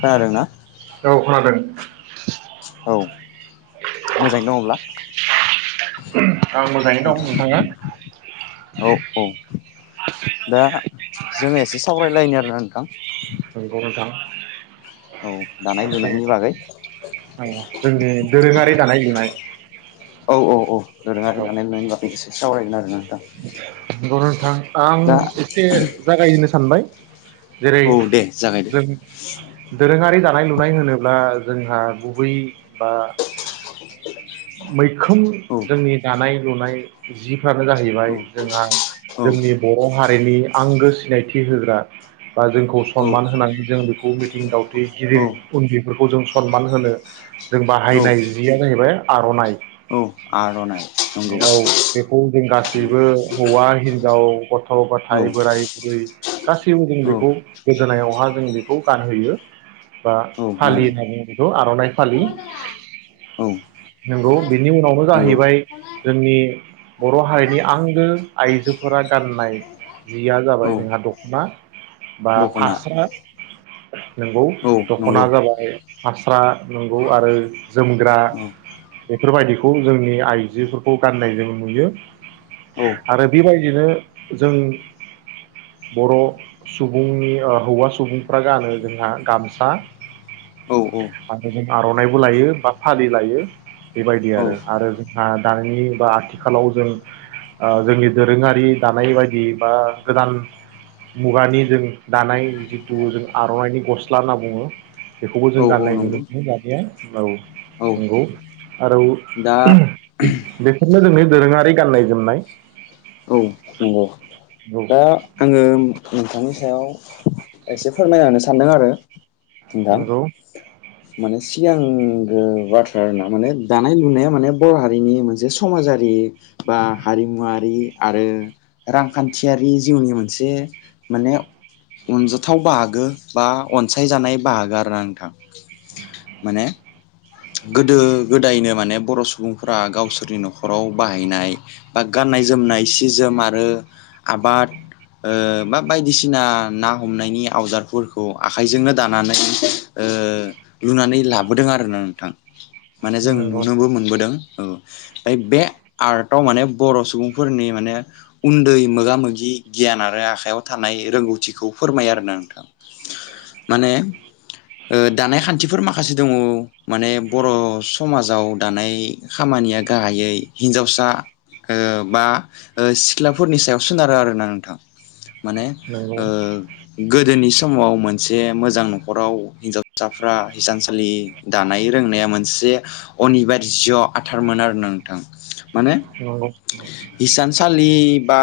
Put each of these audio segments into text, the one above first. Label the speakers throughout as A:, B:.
A: खोनादोंना
B: औ खोनादों
A: औ मोजाङै दङब्ला [unintelligible]
B: उम
A: नोंथां औ औ दा जोङो एसे सावरायलायनो आरोना नोंथां
B: नंगौ नोंथां
A: औ दानाय
B: दे
A: लुनायनि बागै
B: औ जोंनि दोरोङारि दानाय लुनाय
A: औ औ औ दोरोंङारि
B: औ
A: दानाय लुनायनि बागै एसे सावरायगोन आरोना दा
B: [unintelligible] नोथां आं एसे जागायनोसै सानबाय जेरै
A: औ दे जागायदो
B: जों दोरोङारि दानाय लुनाय होनोब्ला जोंहा गुबै बा मैखोम
A: औ
B: जोंनि दानाय लुनाय जिफ्रानो जाहैबाय
A: औ
B: जोंहा
A: औ
B: जोंनि बर' हारिनि आंगो सिनायथि होग्रा बा जोंखौ सनमान होनानै जों बेखौ मिथिं दावथि गिदिर
A: औ
B: उन्दैफोरखौ जों सनमान होनो जों
A: औ
B: बाहायनाय जिया जाहैबाय आर'नाइ।
A: औ आर'नाइ नंगौ
B: खौ जों गासैबो हौवा हिनजाव गथ'
A: औ
B: गथाय बोराय बुरै गासैबो जों
A: औ
B: बेखौ गोदोनायावहा जों बेखौ गानहोयो बा
A: औ नंगौ
B: फालियो होनना बुङो बेखौ आर'नाइ फालियो
A: औ
B: नंगौ बेनि उनावनो जाहै
A: नंगौ
B: बाय जोंनि बर' हारिनि आंगो आइजोफोरा गाननाय जिया
A: औ
B: जाबाय जोंहा दख'ना बा
A: दख'ना
B: फास्रा नंगौ
A: औ
B: दख'ना
A: नंगौ
B: जाबाय फास्रा नंगौ आरो जोमग्रा
A: औ
B: बेफोरबायदिखौ जोंनि आइजोफोरखौ गाननाय जों नुयो
A: औ
B: आरो बेबायदिनो जों बर' सुबुंनि हौवा सुबुंफ्रा गानो जोंहा गामसा
A: औ औ
B: माने आर'नाइबो लायो बा फालि लायो बेबायदि
A: औ
B: आरो आरो दानायनि बा आथिखालाव जों जोंनि दोरोङारि दानाय बायदि बा गोदान मुगानि जों दानाय जिथु जों आर'नाइनि गस्ला होनना बुङो। बेखौबो
A: औ
B: जों
A: औ
B: गाननाय
A: नंगौ
B: नुनो मोनो जानाया औ
A: औ
B: नंगौ आरो उ
A: दा
B: बे बेखौ जोंनि दोरोङारि गाननाय जोमनाय
A: नंगौ
B: नंगौ
A: दा आङो नोंथांनि सायाव एसे फोरमाय होननो सानदों आरो नोंथां
B: नंगौ
A: माने सिगांगो बाथ्राना माने दानाय लुनाया माने बर' हारिनि मोनसे समाजारि बा हारिमुवारि आरो रांखान्थियारि जिउनि मोनसे माने अनजाथाव बाहागो बा अनसायजानाय बाहागो आरो नोंथां माने गोदो गोदायनो माने बर' सुबुंफोरा गावसोरनि न'खराव बाहायनाय बा गाननाय जोमनाय सि जोमा आरो आबाद ओ बा बायदिसिना ना हमनायनि आवजादफोरखौ आखाइजोंनो दानानै लुनानै लाबोदों आरोना नोंथां माने जों
B: नंगौ
A: नुनोबो मोनबोदों औ ओमफ्राय बे आर्टआव माने बर' सुबुंफोरनि माने उन्दै मोगा मोगि गियान आरो आखायाव थानाय रोंगौथिखौ फोरमायो आरो ना नोंथां माने दानाय खान्थिफोर माखासे दङ माने बर' समाजाव दानाय खामानिया गाहायै हिन्जावसा ओ बा ओ सि ख्लाफोरनि सायाव सोनारो आरोना नोंथां माने ओ
B: नंगौ
A: गोदोनि समाव मोनसे मोजां न'खराव हिनजावसा फ्रा हिसानसालि दानाय रोंनाया मोनसे अनिबार आथारमोन आरो नोंथां माने
B: नंगौ
A: हिसानसालि बा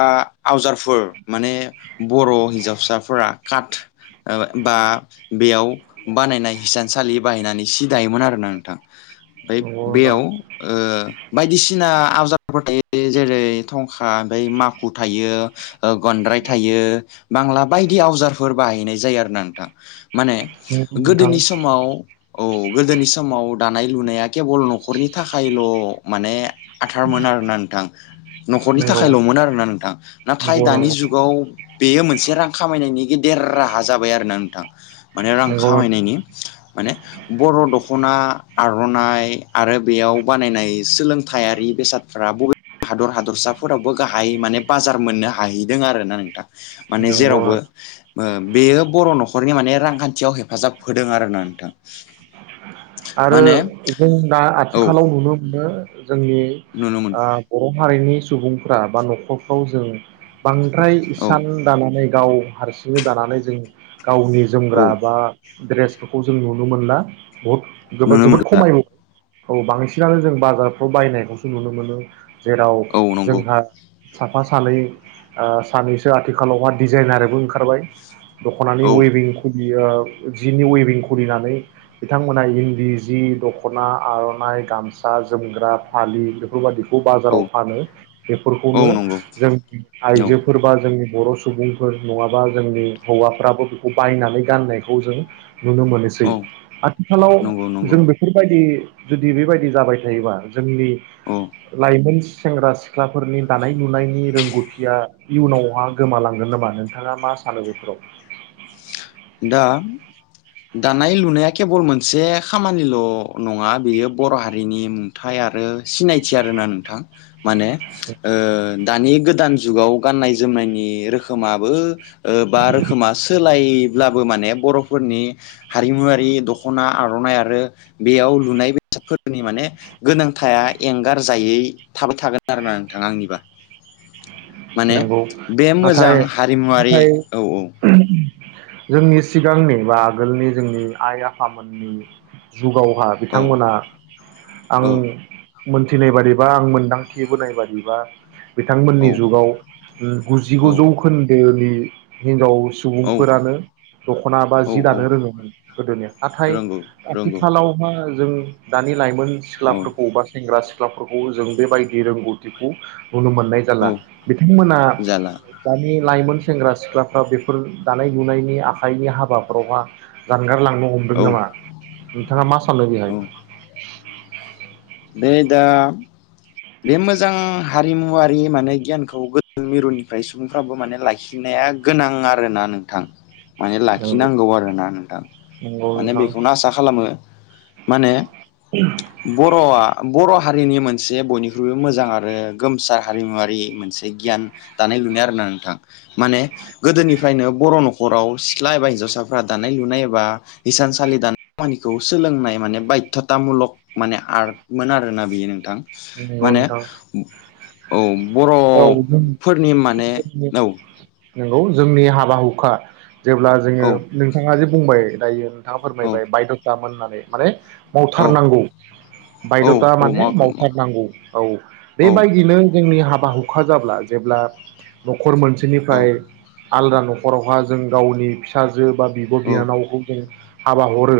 A: आवजारफोर माने बर' हिन्जावसाफोरा काट बा बेयाव बानायनाय हिसानसालि बाहायनानै सि दायोमोन आरोना नोंथां ओमफ्राय
B: नंगौ
A: बेयाव ओ बायदिसिना आवजारफोरबो थायो बे जेरै थं खा ओमफ्राय माखु थायो। ओ गनद्राय थायो बांला बायदि आवजारफोर बाहायनाय जायो आरो ना नोंथां माने
B: नंगौ नोंथां
A: गोदोनि समाव औ गोदोनि समाव दानाय-लुनाया केबल न'खर न'खरनि थाखायल' माने आथारमोन आरोना नोंथां न'खरनि
B: नंगौ
A: थाखायल'मोन आरोना नोंथां नाथाय
B: नंगौ नंगौ
A: दानि जुगाव बेयो मोनसे रां खामायनायनि देर राहा जाबाय बाय आरो ना नोंथां माने रां
B: नंगौ नोंथां
A: खामायनायनि माने बर' दख'ना आर'नाय आरो बेयाव बानायनाय सोलोंथायारि बेसादफ्रा बबेबा हादर हादरसा फोरावबो गाहाय माने बाजार मोननो हाहैदों आरो ना नोंथां माने
B: नंगौ
A: जेरावबो बेयो बर' न'खर न'खरनि माने रांखानथियाव हेफाजाब होदों आरोना नोंथां
B: आरो
A: माने
B: जों दा
A: औ
B: आथिखालाव नुनो मोनो जोंनि
A: नुनो मोनदों
B: ओ बर' हारिनि सुबुंफ्रा बा न'खरफ्राव जों बांद्राय
A: औ
B: सान दानानै गाव हारसिंनो दानानै जों गावनि
A: औ
B: जोमग्रा बा ड्रेस बेखौ जों नुनो मोनला बुहुद गोबोद
A: नुनो
B: जोबोद
A: मोनला
B: खमाय औ बांसिनानो जों बाजारफ्राव बायनायखौसो नुनो मोनो जेराव
A: औ नंगौ
B: जोंहा साफा सानै ओ सानैसो आथिखालावहा डिजाइनारबो ओंखारबाय दख'नानि
A: औ
B: वेयबिं बियो जिनि वेभिं खुलिनानै बिथांमोनहा इनदि जि दख'ना आर'नाइ गामसा जोमग्रा फालि बेफोरबायदि बाजाराव
A: औ
B: फानो
A: औ
B: बेफोरखौनो
A: नंगौ
B: जों
A: औ
B: आइजोफोर बा जोंनि बर' सुबुंफोर नङाबा जोंनि हौवाफ्राबो बेखौ बायनानै गाननायखौ जों नुनो मोनोसै
A: औ
B: खालाव
A: नंगौ नंगौ
B: जों बेफोरबायदि [unintelligible] जुदि बेबायदि जाबाय थायोबा जोंनि
A: औ
B: लाइमोन सेंग्रा सिख्लाफोरनि दानाय- लुनायनि रोंगौथिया इयुनावहा गोमालांगोन नामा नोंथाङा मा सानो बेफोराव
A: दा दानाय लुनाया केेबल मोनसे खामानिल' नङा बेयो बर' हारिनि नुथाय आरो सिनायथि आरोना नोंथां माने ओ दानि गोदान जुगाव गाननाय-जोमनायनि रोखोमाबो बा रोखोमासो सोलाय ब्लाबो माने बर'फोरनि हारिमुवारि दख'ना आ आर'नाइ आरो बेयाव लुनाय बेसादफोरनि माने गोनांथाया एंगारजायै थाबाय थागोन आरोना नोंथां आंनिबा माने
B: नंगौ
A: बे मोजां
B: नाथाय
A: हारिमुवारि
B: नाथाय
A: औ औ
B: जोंनि सिगांनि बा आगोलनि जोंनि आइ आफामोननि जुगावहा
A: औ
B: बिथांमोना आं
A: औ
B: मोनथिनाय बादिबा आं मोनदांथि बोनाय बादिबा
A: औ
B: बिथांमोननि जुगाव गुजिगुजौ जौखोनदोनि हिनजाव
A: औ
B: सुबुंफोरानो दख'ना बा
A: औ
B: जि
A: औ
B: दानो रोङोमोन गोदोनि नाथाय
A: रोंगौ रोंगौ
B: आथिखालावहा जों दानि लाइमोन
A: औ
B: सिख्लाफोरखौ बा सेंग्रा-सिख्ला सिख्लाफोरखौ जों बेबायदि रोंगौथिखौ नुनो मोननाय जाला
A: औ
B: नोंथांमोनहा
A: जाला
B: दानि लाइ सेंग्रा-सिख्लाफ्रा बेफोर दानाय-लुनायनि आखाइनि हाबाफोरावहा जा एंगारलांनो हमदों
A: औ
B: नामा नोंथाङा मा सलनि [unintelligible] ह [unintelligible]
A: बे दा बे मोजां हारिमुवारि माने गियानखौ गोदो मिरुनिफ्राय सुबुंफ्राबो माने लाखिनाया गोनां आरोना नोंथां माने
B: नंगौ
A: लाखिनांगौ आरोना नोंथां
B: नंगौ
A: माने
B: नोंथां
A: बेखौनो आसा खालामो माने बर'आ बर' हारिनि मोनसे बयनिख्रुइबो बख्रुइबो मोजां आरो गोमसार हारिमुवरारि मोनसे गियान दानाय-लुनाय आरो ना नोंथां माने गोदोनिफ्रायनो बर' न'खराव सिथ्ला एबा हिनजावसाफ्रा दानाय-लुनाय एबा हिसानसालि दानाय खामानिखौ सोलोंनाय माने बायध्य'था मुलक माने आर्टमोन आरोना बेयो नोंथां
B: बि [unintelligible]
A: माने औ
B: औ जों
A: बर'फोरनि माने
B: जोंनि
A: औ
B: नंगौ जोंनि हाबा हुखा जेब्ला जोङो
A: औ
B: नोंथाङा जे बुंबाय दायो नोंथाङा
A: औ
B: फोरमायबाय बायद' थामोन होननानै माने
A: औ
B: मावथारनांगौ
A: औ
B: बायद'था
A: औ
B: माने
A: मावाखै
B: माव नांगौ औ
A: औ
B: बेबायदिनो जोंनि हाबा हुखा जाब्ला जेब्ला न न'खर
A: औ
B: मोनसेनिफ्राय आलादा न'खरावहा जों गावनि फिसाजो बा बिब' बिनानावखौ जों हाबा हरो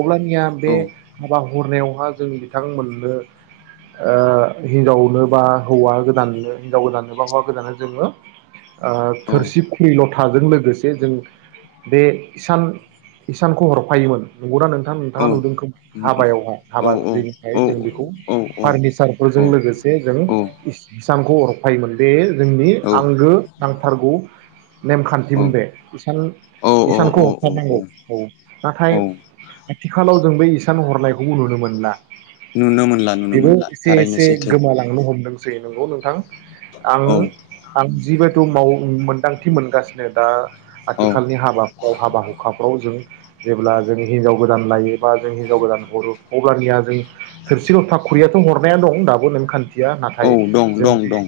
B: अब्लानिया
A: औ
B: बे हाबा हरनायावहा जों बिथांमोननो ओ हिनजावनो बा हौवा गोदाननो हिनजाव गोदाननो बा हौवा गोदाननो जोङो ओ थोरसि खुंरि ल' थाजों लोगोसे जों बे इसान इसानखौ हरफायोमोन नंगौना नों नोंथां नोंथाङा
A: औ
B: नुदों खोमा
A: औ
B: हाबायावहाय
A: औ
B: हाबा थिलिनिफ्राय जों बेखौ फार्निचारफोरजों लोगोसे जों इसानखौ हरफायोमोन बेयो जोंनि आंगो नांथारगौ नेमखान्थिमोन बेे इसान
A: औ औ
B: इसानखौ
A: औ
B: हरथारनांगौ औ नाथाय
A: औ
B: आथिखालाव जों बे इसान हरनायखौबो नुनो मोनला
A: नुनो मोनला नुनो
B: बेबो
A: मोनला
B: एसे
A: थारैनो
B: एसे
A: सैथो
B: गोमालांनो हमदोंसै नंगौ नोंथां? आं
A: औ
B: आ जिबायथु माव मोनदांथि मोनगासिनो दा
A: औ
B: आथिखालनि हाबाफ्राव हाबा हुखाफ्राव जों जेब्ला जों हिनजाव गोदान लायो बा जों हिनजाव गोदान हरो अब्लानिया जों थोरसि ल'था ख- खुरियाथ' हरनाया दं दाबो नेमखान- थिया
A: औ
B: नाथाय
A: दं
B: जों
A: दं
B: बे
A: दं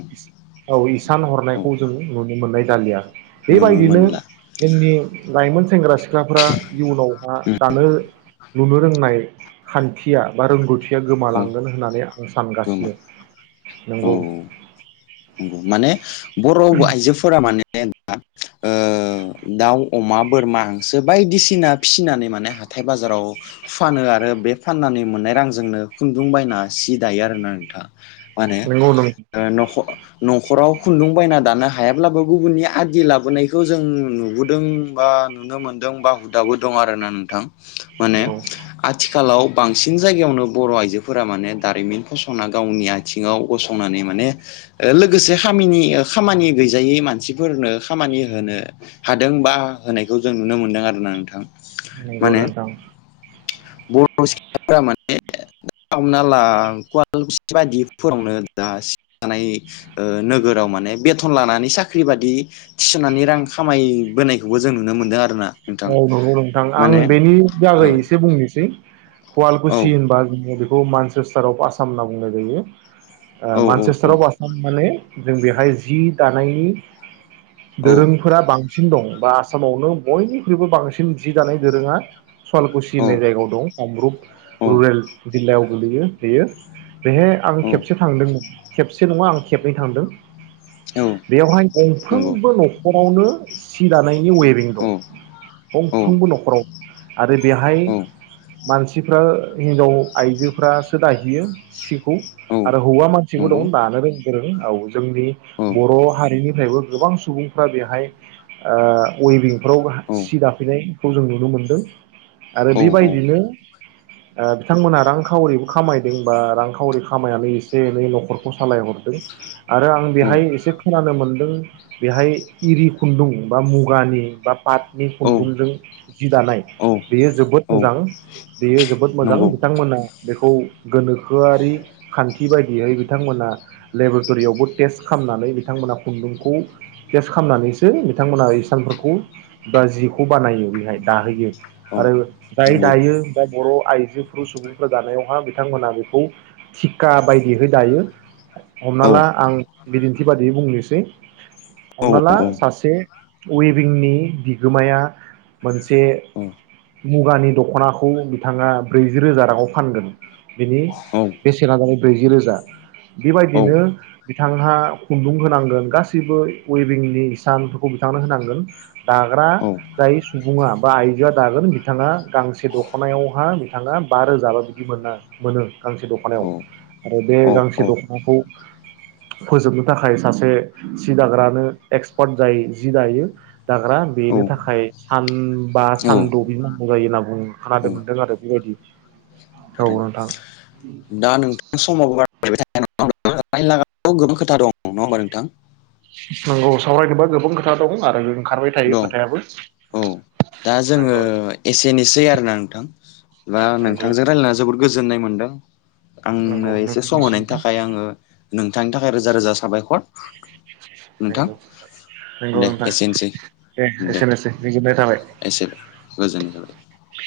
B: औ इसान
A: औ
B: हरनायखौ जों नुनो मोननाय जालिया।
A: नुनो
B: बेबायदिनो
A: मोनला
B: जोंनि लाइमोन सेंग्रा सि- सिख्लाफ्रा इयुनावहा दानो नुनो रोंनाय खान्थिया बा रोंगौथिया गोमाालां
A: औ
B: होननानै आं
A: गोमा
B: सानगासिनो
A: औ
B: नंगौ।
A: माने बर' आइजोफोरा माने दाउ अमा बोरमा हांसो बायदिसिना फिसिनानै माने हाथाय बाजाराव फानो आरो बे फाननानै मोननाय रांजोंनो खुन्दुं बायना सि दायो आरोना नोंथां माने
B: नंगौ
A: नख न'खराव खुन्दुं बायना दानो हायाब्लाबो गुबुननि आदि लाबोनायखौ जों नुबोदों बा नुनो मोनदों बा हुदाबो दं आरोना नोंथां। माने
B: नंगौ
A: आथिखालाव बांसिन जायगायावनो बर' आइजोफोरा माने दारिमिन फसंना गावनि आथिङाव गसंनानै माने लोगोसे खाम खामानि गैजायै मानसिफोरनो खामानि होनो हादों बा होनायखौ जों नुनो मोनदों आरोना नोंथां।
B: नोंखौ
A: माने
B: नोंथां
A: बर' सिख्लाफोरा माने हमना ला [unintelligible] बायदिफोरावनो दा सिानाय नोगोराव माने बे थन लानानै साख्रि बादि थिसनानै रां खामायबोनाय बेखौबो जों नुनो मोन्दों आरो ना
B: औ नंगौ नोंथां आं बेनि
A: ओ
B: जागायै एसे बुंनोसै।
A: औ
B: सुवलखुसि होनबा बे मानसेस्टार अफ आसाम होनना बुंनाय जायो।
A: औ औ
B: मानचस्टाराव आसाम माने जों बेहाय जि दानायनि
A: औ
B: दोरोंफोरा बां सिन दं बा आसामावनो बयनि ख्रुबो बांसिन जि दानाय दोरोङा सुवाललकुसि होननाय जायगायाव दं कामरुप रुरेल जिल्लायाव गोलैयो बेयो। बेहाय आं
A: औ
B: खेबसे थांदोंमोन खेबसे एसे नङा आं खेबनै थांदों।
A: औ
B: बेवहाय गंफ्रोमबो न'खर आवनो सि दानाय नि वयभिं दं। गंफ्रुमबो न'खराव [inaudible] आरो बेवहाय मानसिफ्रा हिनजाव आइजोफ्रासो दाहैयो सिखौ
A: औ
B: आरो हौवा मानसिबो
A: नंगौ
B: दं दानो रों गोरों औ जोंनि
A: औ
B: बर' हारिनिफ्रायबो गोबां सुबुंफ्रा बेहाय ओ वेबिंफ्राव
A: औ
B: सि दाफैनायखौ जों नुनो मोनदों आरो
A: औ नंगौ
B: बेबायदिनो ओ बिथांमोनहा रांखावरिबो खामायदों बा रांखावरि खामायनानै एसे एनै न'खरखौ सालायहरदों आरो आं
A: औ औ
B: बेहाय एसे खोनानो मोनदों बेहाय इरि खुन्दुं बा मुगानि बा पाट नि
A: औ
B: खुनदुंजों जि दानाय
A: औ
B: बेयो जोबोद
A: औ
B: मोजां बेयो जोबोद मोजां
A: नंगौ
B: बिथांमोना बेखौ गोनोखोआरि खानथि बादियै बिथांमोना लेबरटरियावबो टेस्ट खामनानै बिथांमोना खुनदुंखौ टेस्ट खामनानैसो बिथांमोना रिसानफोरखौ बा जिखौ बानायो बेहाय दाहोयो
A: औ
B: आरो जाय
A: नंगौ
B: दायो बा बर' आइजोफोर सुबुंफोर दानायावहा बिथांमोनहा बेखौ थिखा बायदिहै दायो हमना
A: औ
B: ला आं बिदिनथि बादियै बुंनोसै
A: औ
B: हमना ला सासे वेभिंनि बि गोमाया मोनसे मुगानि दख'नाखौ बिथाङा ब्रैजि रोजा राङाव फानगोन बिनि बेसेना जाबाय ब्रैजि रोजा बिबायदिनो बिथांहा खुनदुं होनांगोन गासैबो वेबिंनि इसानफोरखौ बिथांनो होनांगोन दा ग्रा
A: औ
B: जाय सुबुङा बा आइजोआ दागोन बिथाङा गांसे दख'नायावहा बिथाङा बा रोजाबा बिदि मोना मोनो गांसे दख'नायाव
A: औ
B: आरो बे
A: औ
B: गांसे
A: औ
B: दख'नाखौ फोजोबनो थाखाय सासे सि दाग्रानो एक्सपार्ट जायो जि दायो दाग्रा
A: औ
B: बेनो थाखाय सान बा
A: औ
B: सानद' बिदि नां गौ जायो होनना बुं खोनादों मोनदों आरो बेबायदि औ नोंथां
A: थारैनो दा नोंथां समासों बार [unintelligible]
B: नंगौ सावरायनोबा गोबां खोथा दं आरो ओंखारबाय थायो
A: दं
B: खोथायाबो
A: औ दा जोङो
B: नंगौ
A: एसेनोसै आरोना नोंथां बा
B: नंगौ
A: नोंथांजों रायलायना जोबोर गोजोननाय मोनदों । आंनो
B: नंगौ
A: एसे सम होनायनि
B: नोंथांनिसिमबो
A: थाखाय आङो नोंथांनि थाखाय रोजा रोजा साबायख'र नोंथां
B: नंगौ नंगौ
A: दे
B: नोंथां
A: एसेनोसै ।
B: दे एसेनोसै गोजोननाय थाबाय
A: गोजोननाय थाबाय
B: ।